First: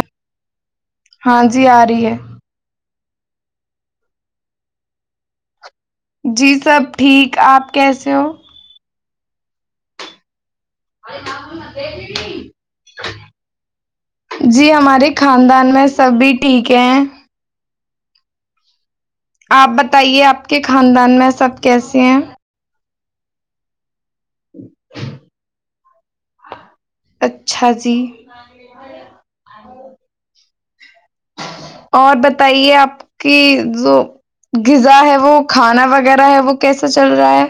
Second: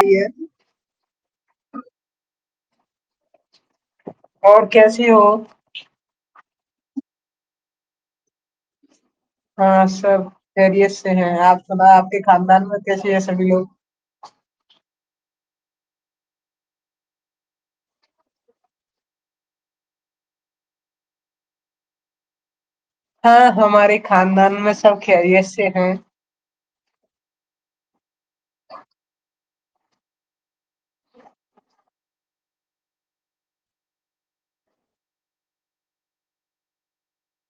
آئیے ہاں جی آ رہی ہے اور کیسے ہو جی سب ٹھیک آپ کیسے ہو ہاں سر خریت سے ہیں آپ سنا آپ کے خاندان میں کیسے ہے سبھی لوگ جی ہمارے خاندان میں سب بھی ٹھیک ہے آپ بتائیے آپ کے خاندان میں سب کیسے ہیں ہاں ہمارے خاندان میں سب خیریت سے ہیں اچھا جی ن [inaudible] اور بتائیے آپ کی جو غذا ہے وہ کھانا وغیرہ ہے وہ کیسا چل رہا ہے۔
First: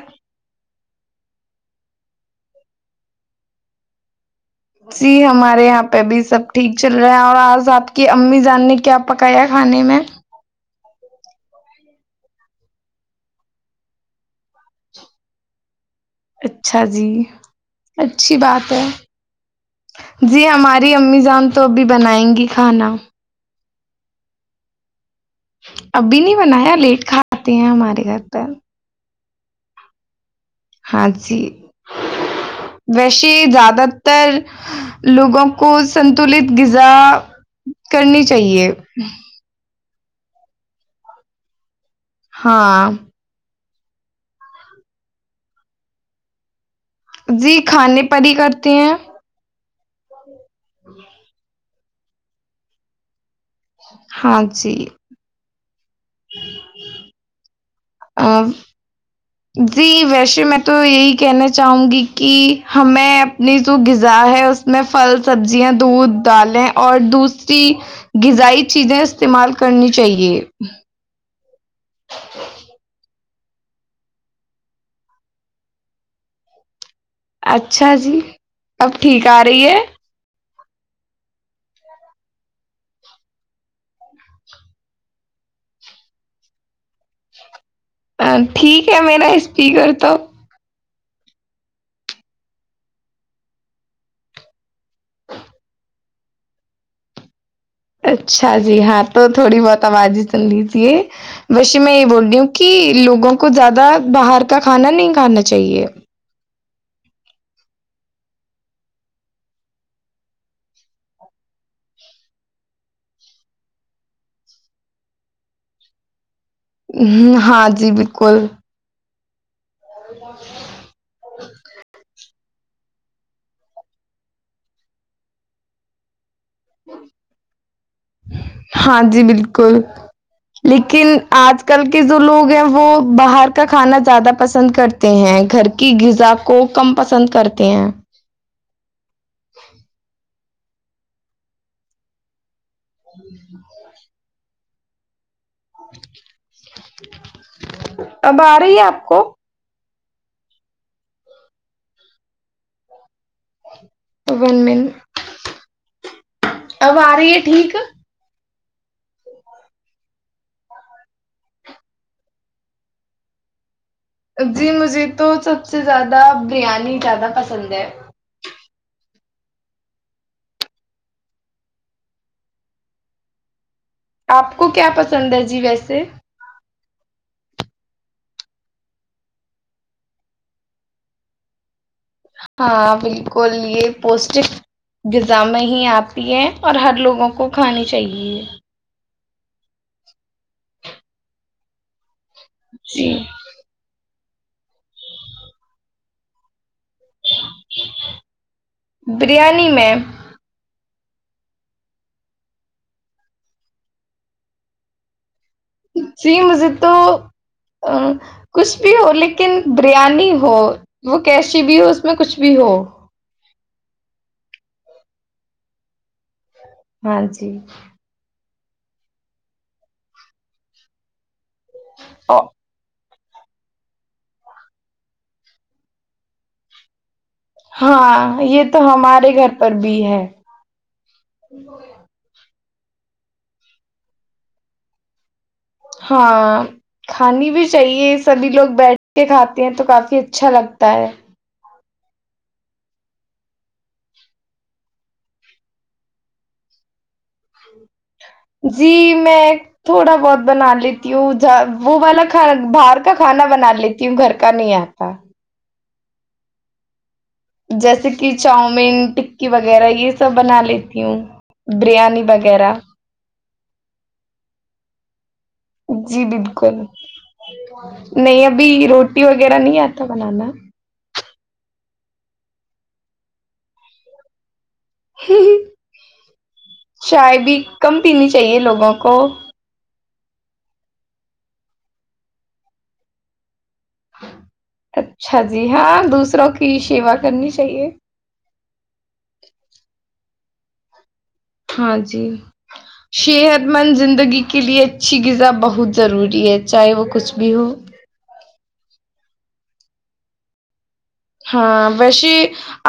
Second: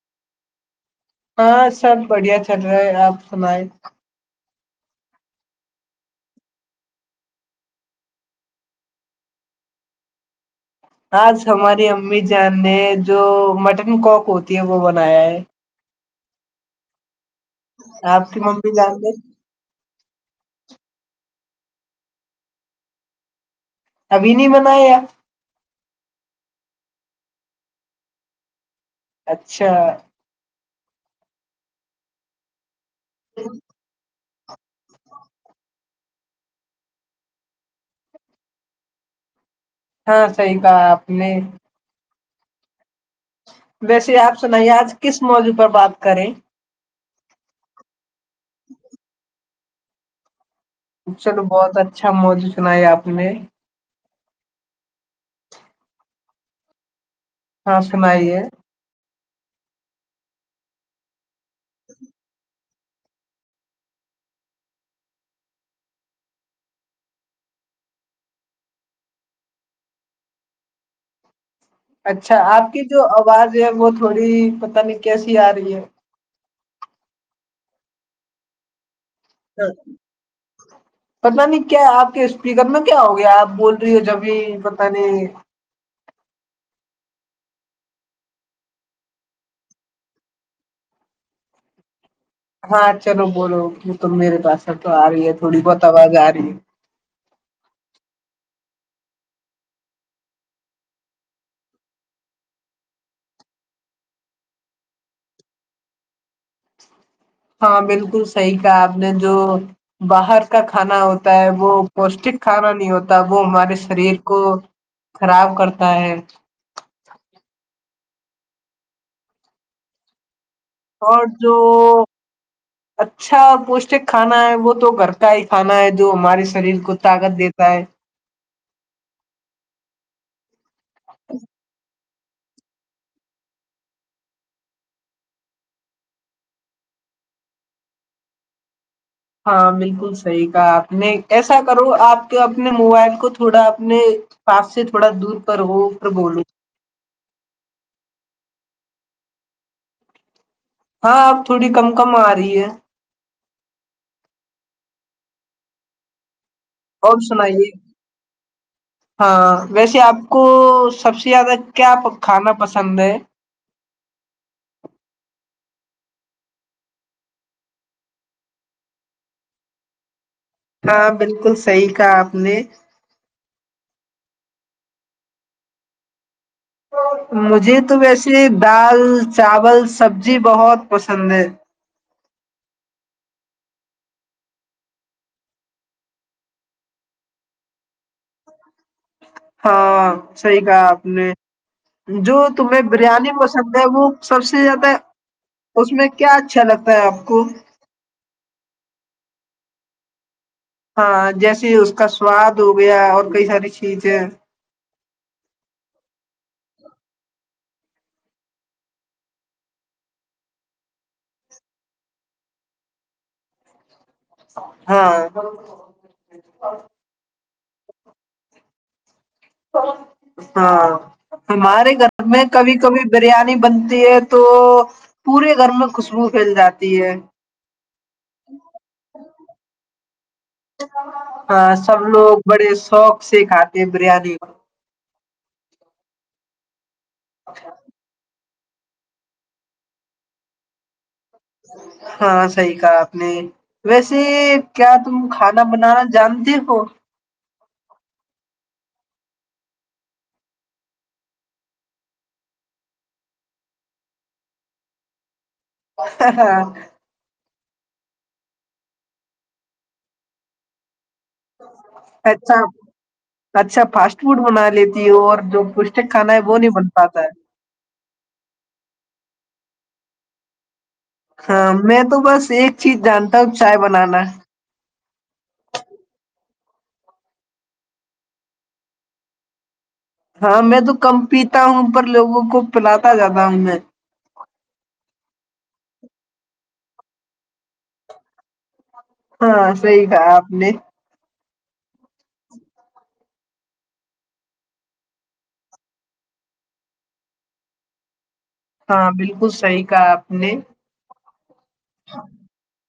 ہاں سب بڑھیا چل رہا ہے آپ سنائے ۔ جی ہمارے یہاں پہ بھی سب ٹھیک چل رہے ہیں اور آج آپ کی امی جان نے کیا پکایا کھانے میں۔ آج ہماری امی جان نے جو مٹن کوک ہوتی ہے وہ بنایا ہے۔ اچھا جی۔ آپ اچھی کی امی بات ہے جان نے ۔ جی ہماری امی جان تو ابھی بنائیں گی کھانا۔ ابھی نہیں بنایا ۔ ابھی نہیں بنایا لیٹ کھاتے ہیں ہمارے گھر پر۔ اچھا۔ ہاں جی۔ ویسے زیادہ تر۔ لوگوں کو سنتولت غذا کرنی چاہیے۔ ہاں صحیح کہا آپ نے۔ ہاں۔ ویسے آپ سنائیے آج کس موضو پر بات کریں۔ جی کھانے پ ہی کرتے ہیں۔ چلو بہت اچھا موجو سنائی آپ نے۔ ہاں جی۔ [unintelligible] اور آ، سنائیے۔ جی ویسے میں تو یہی کہنے چاہوں گی کہ۔ ہمیں اپنی جو غذا ہے اس میں پھل سبزیاں دودھ دالیں اور دوسری غذائی چیزیں استعمال کرنی چاہیے۔ اچھا آپ کے جو۔ آواز ہے وہ تھوڑی پتہ نہیں کیسی آ رہی ہے۔ اچھا جی ۔ ٹھیک آ رہی ہاں۔ ہے۔ پتہ نہیں کیا آپ کے اسپیکر میں کیا ہو گیا آپ بول رہی ہو جبھی پتہ نہیں۔ ٹھیک ہے میرا اسپیکر تو۔ ہاں چلو بولو کی تو میرے پاس تو آ رہی ہے تھوڑی بہت آواز آ رہی ہے۔ اچھا جی ہاں تو تھوڑی بہت آواز ہی سن لیجیے ویشے میں یہ بول رہی ہوں کہ لوگوں کو زیادہ باہر کا کھانا نہیں کھانا چاہیے۔ ہاں بالکل صحیح کہا آپ نے جو باہر کا کھانا ہوتا ہے وہ پوشٹک کھانا نہیں ہوتا وہ ہمارے شریر کو خراب کرتا ہے۔ ہاں جی بالکل۔ اور جو۔ اچھا پوشٹک کھانا ہے وہ تو گھر کا ہی کھانا ہے جو ہمارے۔ شریر کو طاقت دیتا ہے ہاں جی بالکل۔ لیکن آج کل۔ جو لوگ ہیں وہ باہر کا کھانا زیادہ پسند کرتے ہیں گھر کی غذا کو کم پسند کرتے ہیں۔ ہاں بالکل صحیح نہیں ایسا کرو آپ کے اب [unintelligible] اپنے موبائل کو تھوڑا اپنے پاپ سے تھوڑا دور پر وہ پرھر بولو [unintelligible] اب آ رہی ہے آپ کو ہاں اب تھوڑی کم کم آ رہی ہے ان مین [unintelligible] اب آ اور رہی ہے سنائیے ٹھیک ہاں ویسے آپ کو سب سے زیادہ کیا کھانا پسند ہے جی مجھے تو سب سے زیادہ بریانی زیادہ پسند ہے ہاں بالکل صحیح کہا آپ نے آپ کو کیا پسند ہے جی ویسے مجھے تو ویسے دال چاول سبزی بہت پسند ہے ہاں بالکل یہ پوسٹک غذامیں ہی آپتی ہیں اور ہر لوگوں کو کھانی چاہیے ہاں صحی کہا آپ نے جو تمہیں جی بریانی پسند ہے وہ سب سے زیادہ اس میں کیا اچھا لگتا ہے آپ کو بریانی میں ہاں جیسے اس کا سواد ہو گیا اور کئی ساری چیزیں جی مجھے تو کچھ بھی ہو لیکن بریانی ہو وہ کیشی بھی ہو اس میں کچھ بھی ہو ہاں [unintelligible] ہاں جی [unintelligible] ہاں [unintelligible] ہمارے گھر میں او- کبھی کبھی بریانی بنتی ہے تو پورے گھر میں خوشبو پھیل جاتی ہے [unintelligible] ہاں یہ تو ہمارے گھر پر بھی ہے ہ سب لوگ بڑے سوق سے کھاتے ہیں بریانی ہاں کھانی بھی چاہیے سبھی لوگ بیٹھ کے کھاتی ہیں تو کافی اچھا لگتا ہے ہاں صحی کہا آپ نے ویسے کیا تم کھانا بنانا جانتے ہو جی میں تھوڑا بہت بنا لیتی ہوں ج وہ والا کھانا باہر کا کھانا بنا لیتی ہوں گھر کا نہیں آتا ہاں جیسے کہ چاؤمین ٹکی وغیرہ یہ سب بنا لے وں بریانی اچھا وغیرہ اچھا فاسٹ فوڈ بنا لیتی ہوں اور جو پوشٹک جی کھانا ہے وہ نہیں بالکل بن پاتا ہے نہیں ابھی روٹی وغیرہ نہیں آتا بنانا ہاں میں تو بس ایک چیز جانتا ہوں چائے بنانا چائے بھی کم پینی چاہیے لوگوں کو ہاں میں تو کم پیتا ہوں پر لوگوں کو پلاتا جاتا ہوں میں اچھا جی ہاں دوسروں کی شیوا کرنی چاہیے ہاں صحیح کہا اپ نے ہاں جی صحت مند زندگی کے لیے اچھی غذا بہت ضروری ہے چاہے وہ کچھ بھی ہو ہاں بالکل صحیح کہا آپ نے ہاں ویسے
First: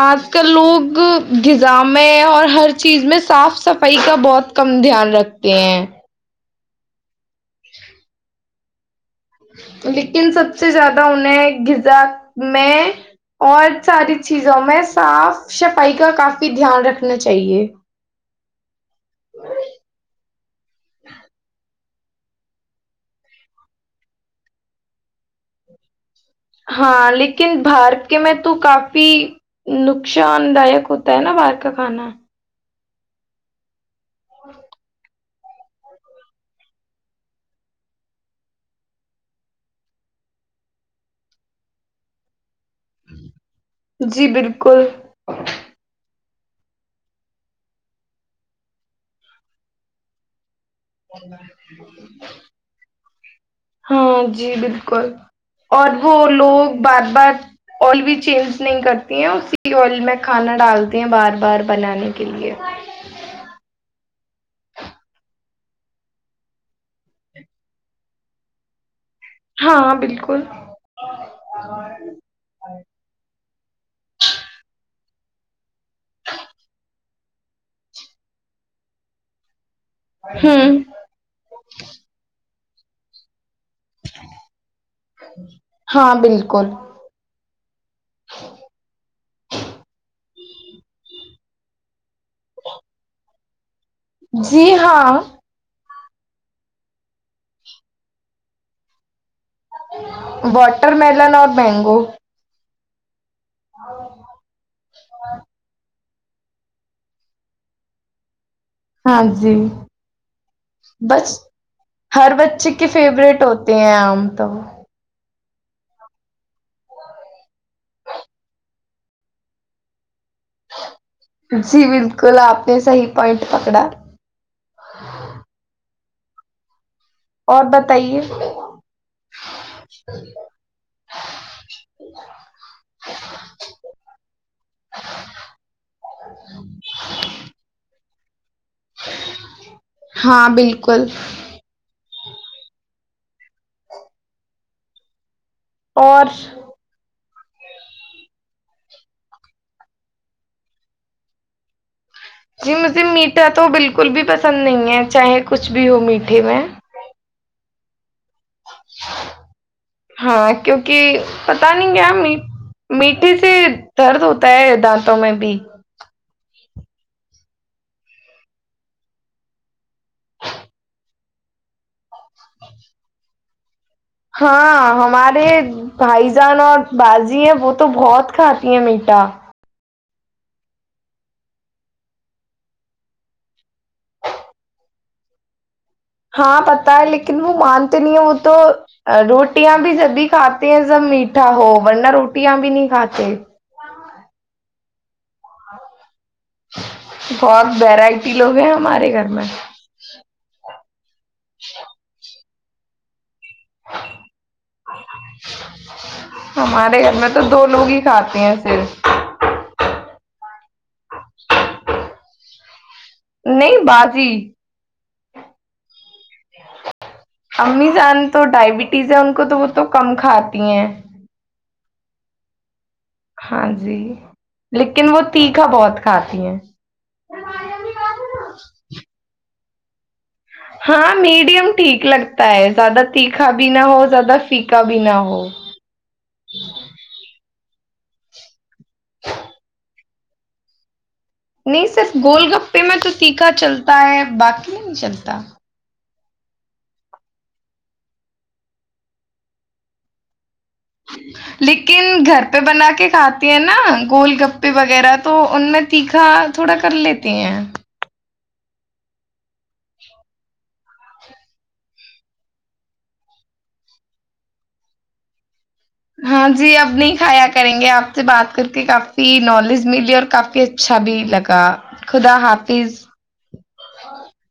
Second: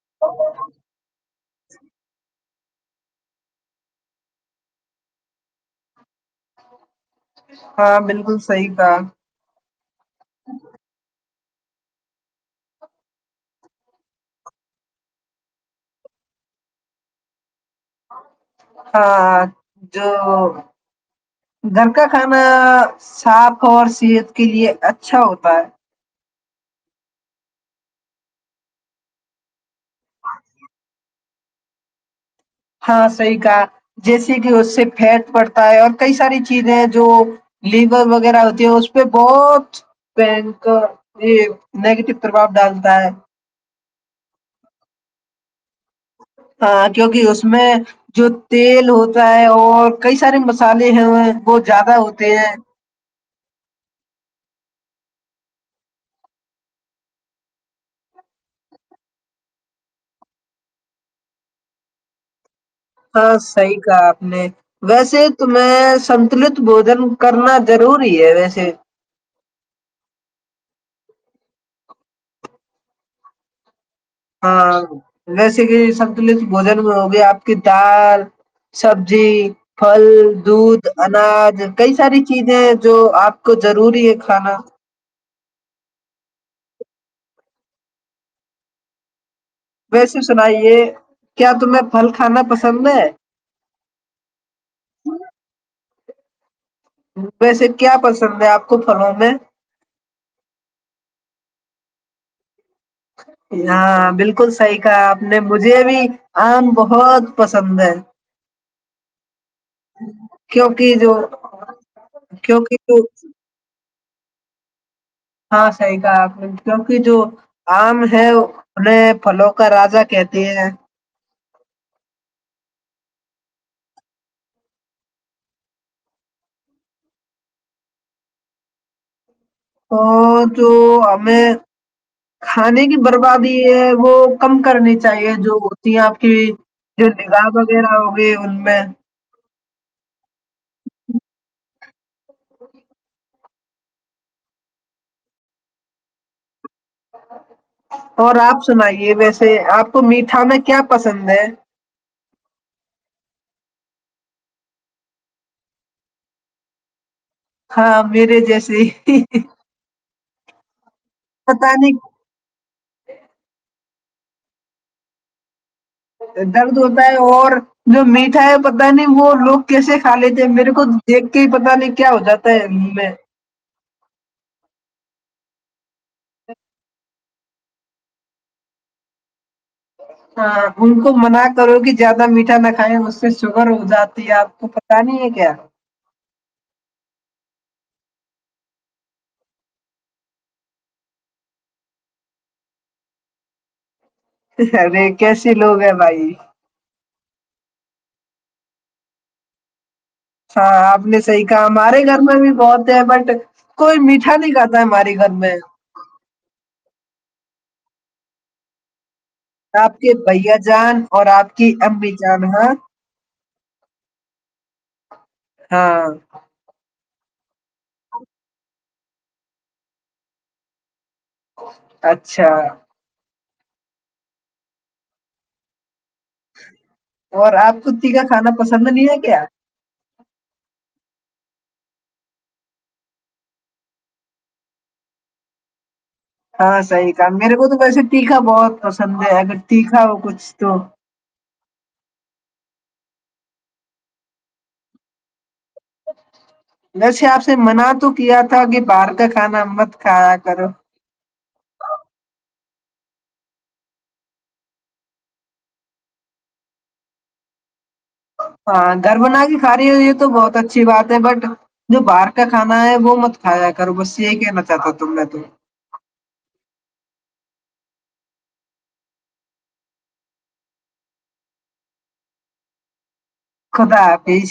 آج کل لوگ غذا میں اور ہر چیز میں صاف صفائی کا بہت کم دھیان رکھتے ہیں ہاں بالکل صحیح تھا لیکن سب سے زیادہ انہیں غذا میں اور ساری چیزوں میں صاف صفائی کا کافی دھیان رکھنا چاہیے ہاں جو گھر کا کھانا صاف اور صحت کے لیے اچھا ہوتا ہے ہاں لیکن بار کے میں تو کافی نقصان داائک ہوتا ہے نا باہر کا کھانا ہاں صحی کا جیسے کہ اس سے پھیٹ پڑتا تا اور کئی ساری چیزیں جو لیور وغیرہ ہوتی ہے اس پہ بہت پ یہ نیگیٹو پربؤ ڈالتا ہے جی بالکل ہاں کیونکہ اس میں جو تیل ہوتا ہے اور کئی سارے مس مسالے ہیں وہ بہت زیادہ ہوتے ہیں ہاں جی بالکل اور وہ لوگ بار بار آئل بھی چینج نہیں کرتی ہیں اسی آئل میں کھانا ڈالتے ہیں بار بار بنانے کے لیے ہاں صحیح کہا آپ نے ویسے میں سنتلت بوجن کرنا ضروری ہے ویسے ہاں بالکل ہاں سب بجنوگے [unintelligible] آپ کی دال سبزی پھل ہوں دھ اناج کئی ساری چیزیں جو آپ کو ضروری ہے کھانا ہاں بالکل ویسے سنائیے کیا تمہیں پھل کھانا پسند ہے جی ہاں ویسے کیا پسند ہے آپ کو پھلوں میں واٹر ملن اور مینگو ہاں بالکل صحی کہا آپ نے مجھے بھی آم بہت پسند ہے ہاں جی کیونکہ جو بس ہر بچے کیونکہ کے جو فیورورٹ ہوتے ہیں آم ہاں تو ہاں صحیح کہاپ نے کیونکہ جو آم ہے انہیں پھلوں کا راجا کہتے ہیں جی بالکل آپ نے صحی پوائنٹ پکڑا اور بتائیے اور جو ہمیں کھانے کی بربادی ہے وہ کم کرنی چاہیے جو ہوتی ہیں آپ کی جو نگار وغیرہ [inaudible] ہاں بالکل اور اور آپ سنائیے ویسے آپ کو میٹھا میں کیا پسند ہے؟ جی مجھے میٹھا تو بالکل بھی پسند نہیں ہے چاہے کچھ بھی ہو میٹھے میں ہاں میرے جیسے ہاں کیونکہ کہ پتا نہیں کیا امی میٹھے سے درد ہوتا ہے دانتوں میں بھی درد ہوتا ہے اور جو میٹھا ہے پتا نہیں وہ لوگ کیسے کھا لیتے ہیں میرے کو دیکھ کے ہی پتا نہیں کیا ہو جاتا ہے ان میں ہاں ہمارے بھائی جان اور باجی ہے وہ تو بہت کھاتی ہیں میٹھا ہاں ان کو منع کرو کہ زیادہ میٹھا نہ کھائےیں اس سے شوگر ہو جاتی ہے آپ کو پت نہیں ہے کیا ہاں پتا ہے لیکن وہ مانتے نہیں ہیں وہ تو روٹیاں بھی جب بھی کھاتے ہیں سب میٹھا ہو ورنہ روٹیاں بھی نہیں کھاتے ارے کیسے لوگ ہیں بھائی بہت ویرائٹی لوگ ہیں ہمارے گھر میں ہاں آپ نے صحیح کہا ہمارے گھر میں بھی بہت ہے بٹ کوئی میٹھا نہیں کھاتا ہے ہمارے گھر میں ہمارے گھر میں تو دو لوگ ہی کھاتے ہیں صرف آپ کے بھیا جی جان اور آپ کی امی جان ہا نہیں باجی ہاں امی جان تو ڈائبٹیز ہے ان کو تو وہ تو کم کھاتی ہیں اچھا ہاں جی لیکن وہ تیکا بہت کھاتی ہیں اور آپ کتی کا کھانا پسند نہیں ہے کیا ہاں میڈیم ٹھیک لگتا ہے زیادہ تیکھا بھی نہ ہو زیادہ فیکا بھی نہ ہو ہاں صحیح کہا میرے کو تو ویسے تیکھا بہت پسند ہے اگر تیکھا ہو کچھ تو نہیں صرف گول گپے میں تو تیکھا چلتا ہے باقی میں نہیں چلتا ویسے آپ سے منع تو کیا تھا کہ باہر کا کھانا مت کھایا کرو لیکن گھر گے بنا کے کھاتے ہیں نا گول گپے وغیرہ تو ان میں تیکھا تھوڑا کر لیتے ہیں ہاں گھر بنا ساریے ہوئیئے تو بہت اچھا اچھی بات ہے بٹ جو باہر کا کھانا ہے وہ مت کھایا کروں بس یہ کہنا چاہتا ت میں تو ہاں جی اب نہیں کھایا کریں گے آپ سے بات کر کے کافی نالج ملی اور کافی اچھا بھی لگا خدا حافظ خدا حافظ